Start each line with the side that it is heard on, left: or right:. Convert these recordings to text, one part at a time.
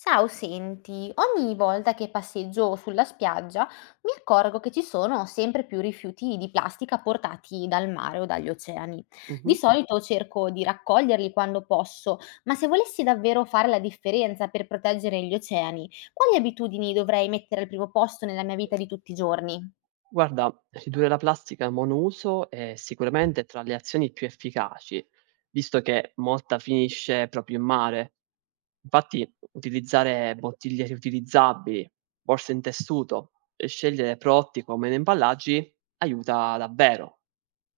left: Ciao, senti, ogni volta che passeggio sulla spiaggia mi accorgo che ci sono sempre più rifiuti di plastica portati dal mare o dagli oceani. Di
right: Mh-mh.
left: solito cerco di raccoglierli quando posso, ma se volessi davvero fare la differenza per proteggere gli oceani, quali abitudini dovrei mettere al primo posto nella mia vita di tutti i giorni?
right: Guarda, ridurre la plastica monouso è sicuramente tra le azioni più efficaci, visto che molta finisce proprio in mare. Infatti, utilizzare bottiglie riutilizzabili, borse in tessuto e scegliere prodotti con meno imballaggi aiuta davvero.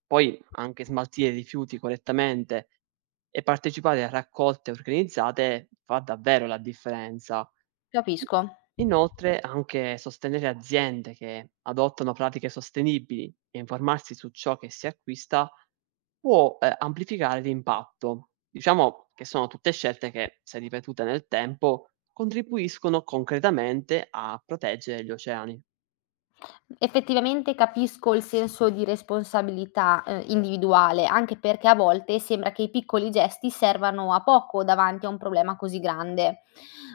right: Poi anche smaltire i rifiuti correttamente e partecipare a raccolte organizzate fa davvero la differenza. I
left: Capisco.
right: Inoltre anche sostenere aziende che adottano pratiche sostenibili e informarsi su ciò che si acquista può, amplificare l'impatto. Diciamo che sono tutte scelte che, se ripetute nel tempo, contribuiscono concretamente a proteggere gli oceani.
left: Effettivamente capisco il senso di responsabilità, individuale, anche perché a volte sembra che i piccoli gesti servano a poco davanti a un problema così grande.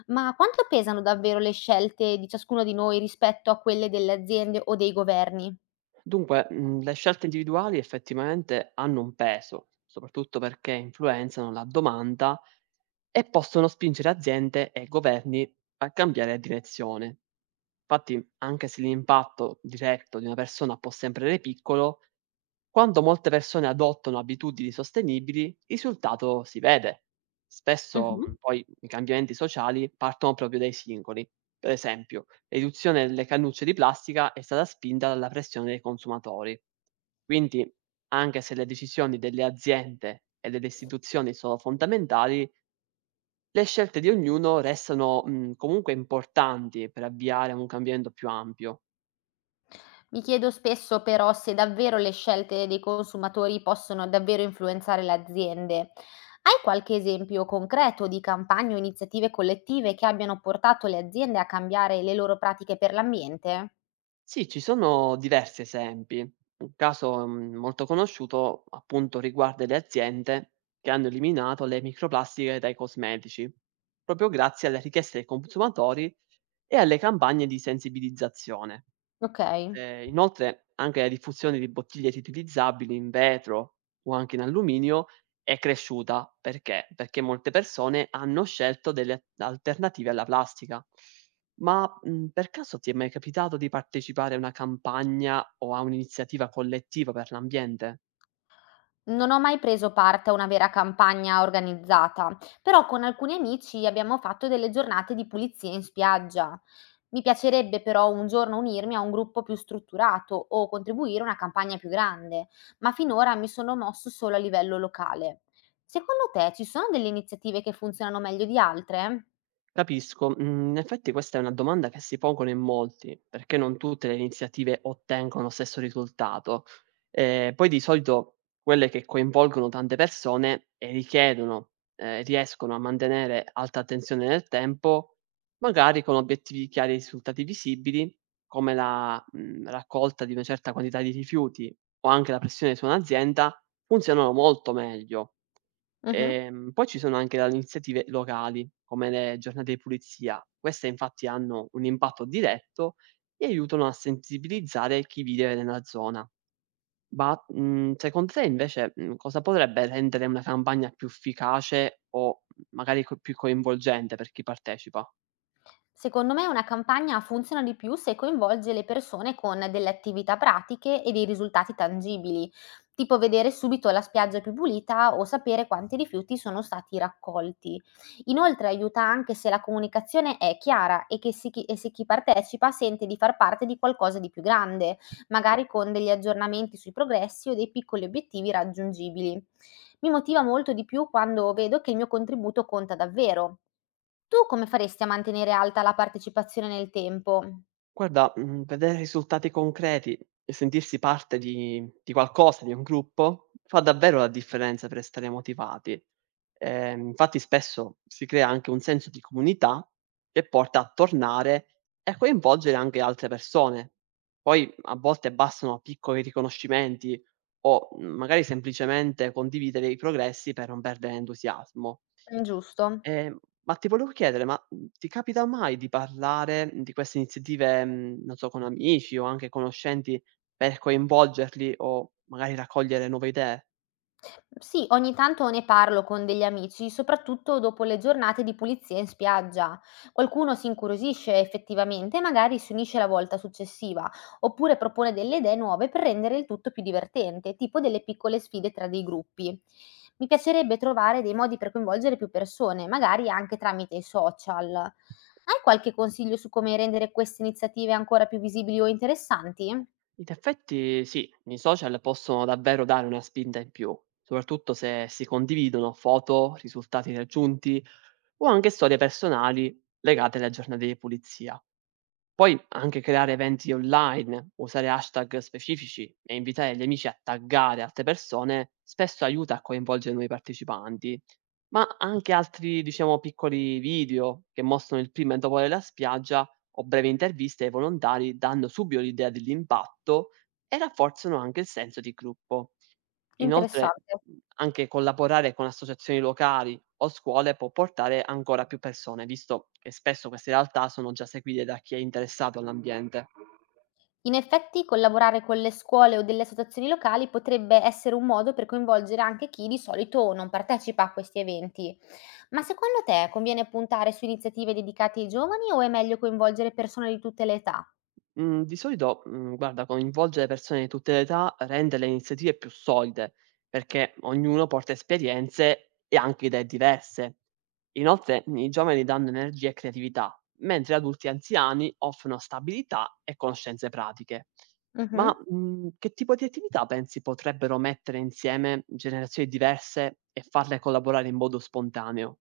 left: Ma quanto pesano davvero le scelte di ciascuno di noi rispetto a quelle delle aziende o dei governi?
right: Dunque, le scelte individuali effettivamente hanno un peso, soprattutto perché influenzano la domanda e possono spingere aziende e governi a cambiare direzione. Infatti, anche se l'impatto diretto di una persona può sembrare piccolo, quando molte persone adottano abitudini sostenibili, il risultato si vede. Spesso,
left: Mh-mh.
right: poi i cambiamenti sociali partono proprio dai singoli. Per esempio, riduzione delle cannucce di plastica è stata spinta dalla pressione dei consumatori. Quindi, anche se le decisioni delle aziende e delle istituzioni sono fondamentali, le scelte di ognuno restano comunque importanti per avviare un cambiamento più ampio.
left: Mi chiedo spesso però se davvero le scelte dei consumatori possono davvero influenzare le aziende. Hai qualche esempio concreto di campagne o iniziative collettive che abbiano portato le aziende a cambiare le loro pratiche per l'ambiente?
right: Sì, ci sono diversi esempi. Un caso molto conosciuto appunto riguarda le aziende che hanno eliminato le microplastiche dai cosmetici, proprio grazie alle richieste dei consumatori e alle campagne di sensibilizzazione.
left: Ok.
right: Inoltre anche la diffusione di bottiglie riutilizzabili in vetro o anche in alluminio è cresciuta, perché? Perché molte persone hanno scelto delle a alternative alla plastica. Ma, per caso ti è mai capitato di partecipare a una campagna o a un'iniziativa collettiva per l'ambiente?
left: Non ho mai preso parte a una vera campagna organizzata, però con alcuni amici abbiamo fatto delle giornate di pulizia in spiaggia. Mi piacerebbe però un giorno unirmi a un gruppo più strutturato o contribuire a una campagna più grande, ma finora mi sono mosso solo a livello locale. Secondo te ci sono delle iniziative che funzionano meglio di altre?
right: Capisco, in effetti questa è una domanda che si pongono in molti, perché non tutte le iniziative ottengono lo stesso risultato. Poi di solito quelle che coinvolgono tante persone e richiedono riescono a mantenere alta attenzione nel tempo, magari con obiettivi chiari e risultati visibili, come la, raccolta di una certa quantità di rifiuti o anche la pressione su un'azienda, funzionano molto meglio.
left: Mhm.
right: Poi ci sono anche dalle iniziative locali, come le giornate di pulizia. Queste infatti hanno un impatto diretto e aiutano a sensibilizzare chi vive nella zona. Ma, secondo te invece, cosa potrebbe rendere una campagna più efficace o magari co più coinvolgente per chi partecipa?
left: Secondo me una campagna funziona di più se coinvolge le persone con delle attività pratiche e dei risultati tangibili, tipo vedere subito la spiaggia più pulita o sapere quanti rifiuti sono stati raccolti. Inoltre aiuta anche se la comunicazione è chiara e, e se chi partecipa sente di far parte di qualcosa di più grande, magari con degli aggiornamenti sui progressi o dei piccoli obiettivi raggiungibili. Mi motiva molto di più quando vedo che il mio contributo conta davvero. Tu come faresti a mantenere alta la partecipazione nel tempo?
right: Guarda, vedere risultati concreti e sentirsi parte di qualcosa, di un gruppo, fa davvero la differenza per restare motivati. Infatti spesso si crea anche un senso di comunità che porta a tornare e a coinvolgere anche altre persone. Poi a volte bastano piccoli riconoscimenti o, magari semplicemente condividere i progressi per non perdere entusiasmo.
left: Giusto.
right: Ehm, ma ti volevo chiedere, ti capita mai di parlare di queste iniziative, non so, con amici o anche conoscenti per coinvolgerli o magari raccogliere nuove idee?
left: Sì, ogni tanto ne parlo con degli amici, soprattutto dopo le giornate di pulizia in spiaggia. Qualcuno si incuriosisce effettivamente e magari si unisce la volta successiva, oppure propone delle idee nuove per rendere il tutto più divertente, tipo delle piccole sfide tra dei gruppi. Mi piacerebbe trovare dei modi per coinvolgere più persone, magari anche tramite i social. Hai qualche consiglio su come rendere queste iniziative ancora più visibili o interessanti?
right: In effetti sì, i social possono davvero dare una spinta in più, soprattutto se si condividono foto, risultati raggiunti o anche storie personali legate alle giornate di pulizia. Poi anche creare eventi online, usare hashtag specifici e invitare gli amici a taggare altre persone spesso aiuta a coinvolgere nuovi partecipanti, ma anche altri, diciamo, piccoli video che mostrano il prima e dopo della spiaggia o brevi interviste ai volontari danno subito l'idea dell'impatto e rafforzano anche il senso di gruppo. Inoltre,
left: Interessante.
right: anche collaborare con associazioni locali o scuole può portare ancora più persone, visto che spesso queste realtà sono già seguite da chi è interessato all'ambiente.
left: In effetti collaborare con le scuole o delle associazioni locali potrebbe essere un modo per coinvolgere anche chi di solito non partecipa a questi eventi. Ma secondo te conviene puntare su iniziative dedicate ai giovani o è meglio coinvolgere persone di tutte le età?
right: Mhmm, di solito, guarda, coinvolgere persone di tutte le età rende le iniziative più solide, perché ognuno porta esperienze e anche idee diverse. Inoltre, i giovani danno energia e creatività, mentre adulti e anziani offrono stabilità e conoscenze pratiche. Ma,
left: Mhm.
right: che tipo di attività pensi potrebbero mettere insieme generazioni diverse e farle collaborare in modo spontaneo?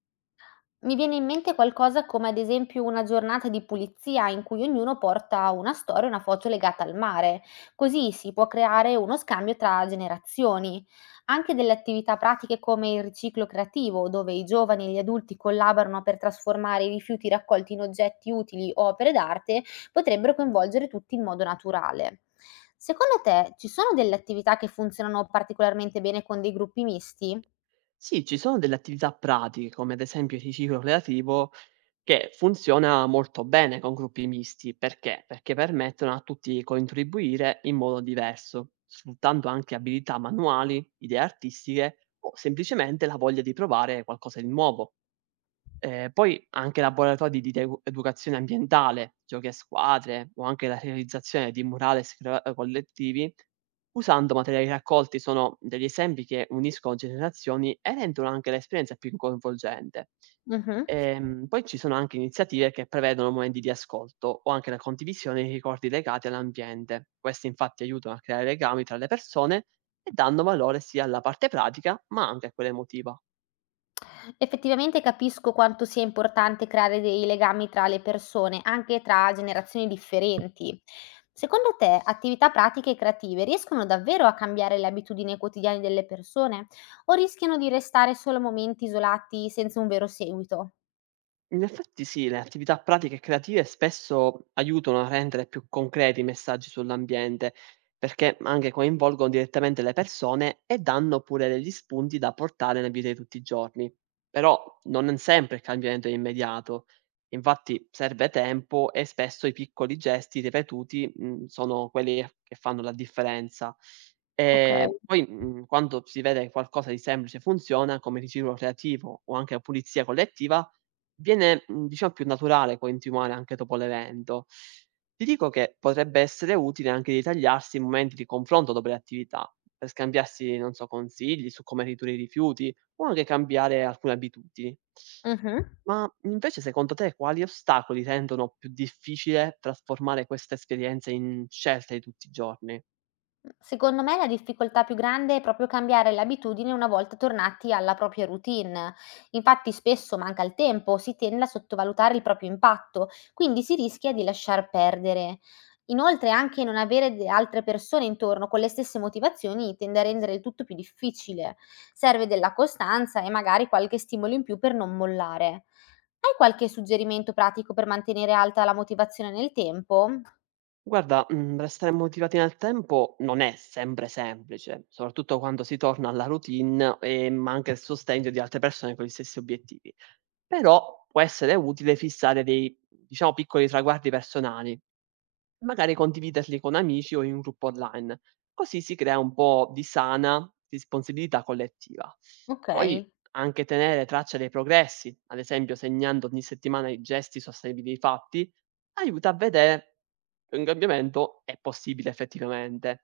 left: Mi viene in mente qualcosa come ad esempio una giornata di pulizia in cui ognuno porta una storia e una foto legata al mare, così si può creare uno scambio tra generazioni. Anche delle attività pratiche come il riciclo creativo, dove i giovani e gli adulti collaborano per trasformare i rifiuti raccolti in oggetti utili o opere d'arte, potrebbero coinvolgere tutti in modo naturale. Secondo te ci sono delle attività che funzionano particolarmente bene con dei gruppi misti?
right: Sì, ci sono delle attività pratiche, come ad esempio il riciclo creativo che funziona molto bene con gruppi misti, perché? Perché permettono a tutti di contribuire in modo diverso, sfruttando anche abilità manuali, idee artistiche o semplicemente la voglia di provare qualcosa di nuovo. Poi anche laboratori di de educazione ambientale, giochi a squadre o anche la realizzazione di murales crea collettivi, usando materiali raccolti sono degli esempi che uniscono generazioni e rendono anche l'esperienza più coinvolgente.
left: Mhm.
right: Poi ci sono anche iniziative che prevedono momenti di ascolto o anche la condivisione di ricordi legati all'ambiente. Questi infatti aiutano a creare legami tra le persone e danno valore sia alla parte pratica, ma anche a quella emotiva.
left: Effettivamente capisco quanto sia importante creare dei legami tra le persone, anche tra generazioni differenti. Secondo te, attività pratiche e creative riescono davvero a cambiare le abitudini quotidiane delle persone o rischiano di restare solo momenti isolati senza un vero seguito?
right: In effetti sì, le attività pratiche e creative spesso aiutano a rendere più concreti i messaggi sull'ambiente, perché anche coinvolgono direttamente le persone e danno pure degli spunti da portare nella vita di tutti i giorni. Però non sempre il cambiamento è immediato, infatti serve tempo e spesso i piccoli gesti ripetuti sono quelli che fanno la differenza.
left: Ok.
right: E poi quando si vede che qualcosa di semplice funziona, come riciclo creativo o anche la pulizia collettiva, viene, diciamo più naturale continuare anche dopo l'evento. Ti dico che potrebbe essere utile anche ritagliarsi momenti di confronto dopo le attività, per scambiarsi, non so, consigli su come ridurre i rifiuti o anche cambiare alcune abitudini.
left: Mh-mh.
right: Ma invece secondo te quali ostacoli rendono più difficile trasformare questa esperienza in scelte di tutti i giorni?
left: Secondo me la difficoltà più grande è proprio cambiare l'abitudine una volta tornati alla propria routine. Infatti spesso manca il tempo, si tende a sottovalutare il proprio impatto, quindi si rischia di lasciar perdere. Inoltre anche non avere altre persone intorno con le stesse motivazioni tende a rendere il tutto più difficile. Serve della costanza e magari qualche stimolo in più per non mollare. Hai qualche suggerimento pratico per mantenere alta la motivazione nel tempo?
right: Guarda, restare motivati nel tempo non è sempre semplice, soprattutto quando si torna alla routine e manca il sostegno di altre persone con gli stessi obiettivi. Però può essere utile fissare dei, diciamo, piccoli traguardi personali, magari condividerli con amici o in un gruppo online. Così si crea un po' di sana responsabilità collettiva.
left: Ok,
right: Poi anche tenere traccia dei progressi, ad esempio segnando ogni settimana i gesti sostenibili fatti, aiuta a vedere che un cambiamento è possibile effettivamente.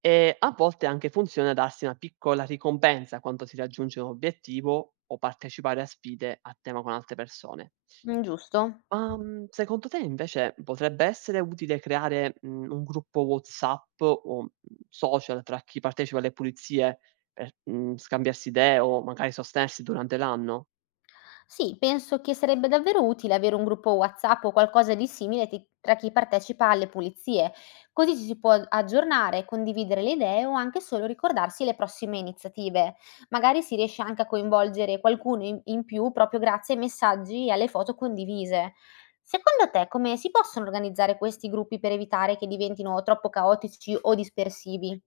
right: E a volte anche funziona darsi una piccola ricompensa quando si raggiunge un obiettivo o partecipare a sfide a tema con altre persone.
left: mm, giusto.
right: Ma, secondo te invece potrebbe essere utile creare, un gruppo WhatsApp o, social tra chi partecipa alle pulizie per, scambiarsi idee o magari sostenersi durante l'anno?
left: Sì, penso che sarebbe davvero utile avere un gruppo WhatsApp o qualcosa di tra chi partecipa alle pulizie, così ci si può aggiornare, condividere le idee o anche solo ricordarsi le prossime iniziative. Magari si riesce anche a coinvolgere qualcuno in più proprio grazie ai messaggi e alle foto condivise. Secondo te come si possono organizzare questi gruppi per evitare che diventino troppo caotici o dispersivi?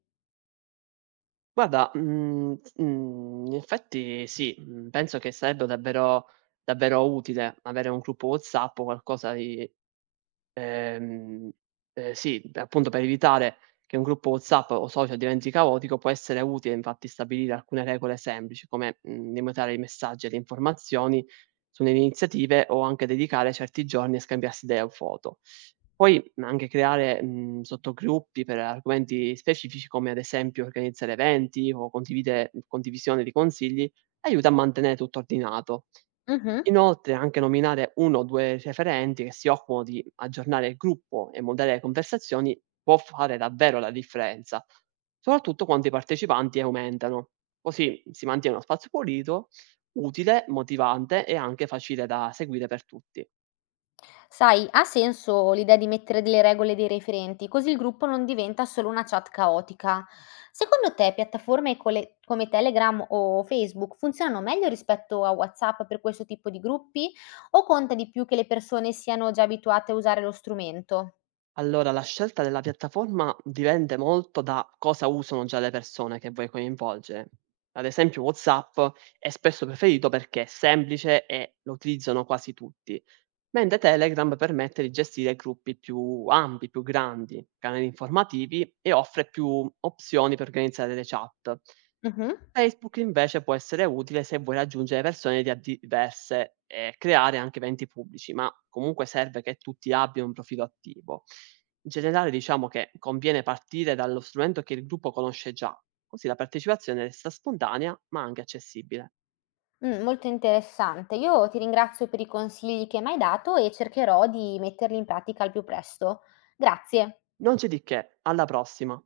right: Guarda, in effetti sì, penso che sarebbe davvero utile avere un gruppo WhatsApp o qualcosa di. Ehm, sì, p appunto per evitare che un gruppo WhatsApp o social diventi caotico, può essere utile infatti stabilire alcune regole semplici, come, limitare i messaggi e le informazioni sulle iniziative o anche dedicare certi giorni a scambiarsi idee o foto. Poi, anche creare, sottogruppi per argomenti specifici, come ad esempio organizzare eventi o condivide condivisione di consigli, aiuta a mantenere tutto ordinato.
left: Mhm.
right: Inoltre anche nominare uno o due referenti che si occupano di aggiornare il gruppo e moderare le conversazioni può fare davvero la differenza, soprattutto quando i partecipanti aumentano. Così si mantiene uno spazio pulito, utile, motivante e anche facile da seguire per tutti.
left: Sai, ha senso l'idea di mettere delle regole e dei referenti, così il gruppo non diventa solo una chat caotica. Secondo te, piattaforme come Telegram o Facebook funzionano meglio rispetto a WhatsApp per questo tipo di gruppi? O conta di più che le persone siano già abituate a usare lo strumento?
right: Allora, la scelta della piattaforma dipende molto da cosa usano già le persone che vuoi coinvolgere. Ad esempio WhatsApp è spesso preferito perché è semplice e lo utilizzano quasi tutti, mentre Telegram permette di gestire gruppi più ampi, più grandi, canali informativi e offre più opzioni per organizzare le chat.
left: Mhm.
right: Facebook invece può essere utile se vuoi raggiungere persone diverse e creare anche eventi pubblici, ma comunque serve che tutti abbiano un profilo attivo. In generale diciamo che conviene partire dallo strumento che il gruppo conosce già, così la partecipazione resta spontanea ma anche accessibile.
left: Mm, molto interessante. Io ti ringrazio per i consigli che mi hai dato e cercherò di metterli in pratica al più presto. Grazie.
right: Non c'è di che, alla prossima!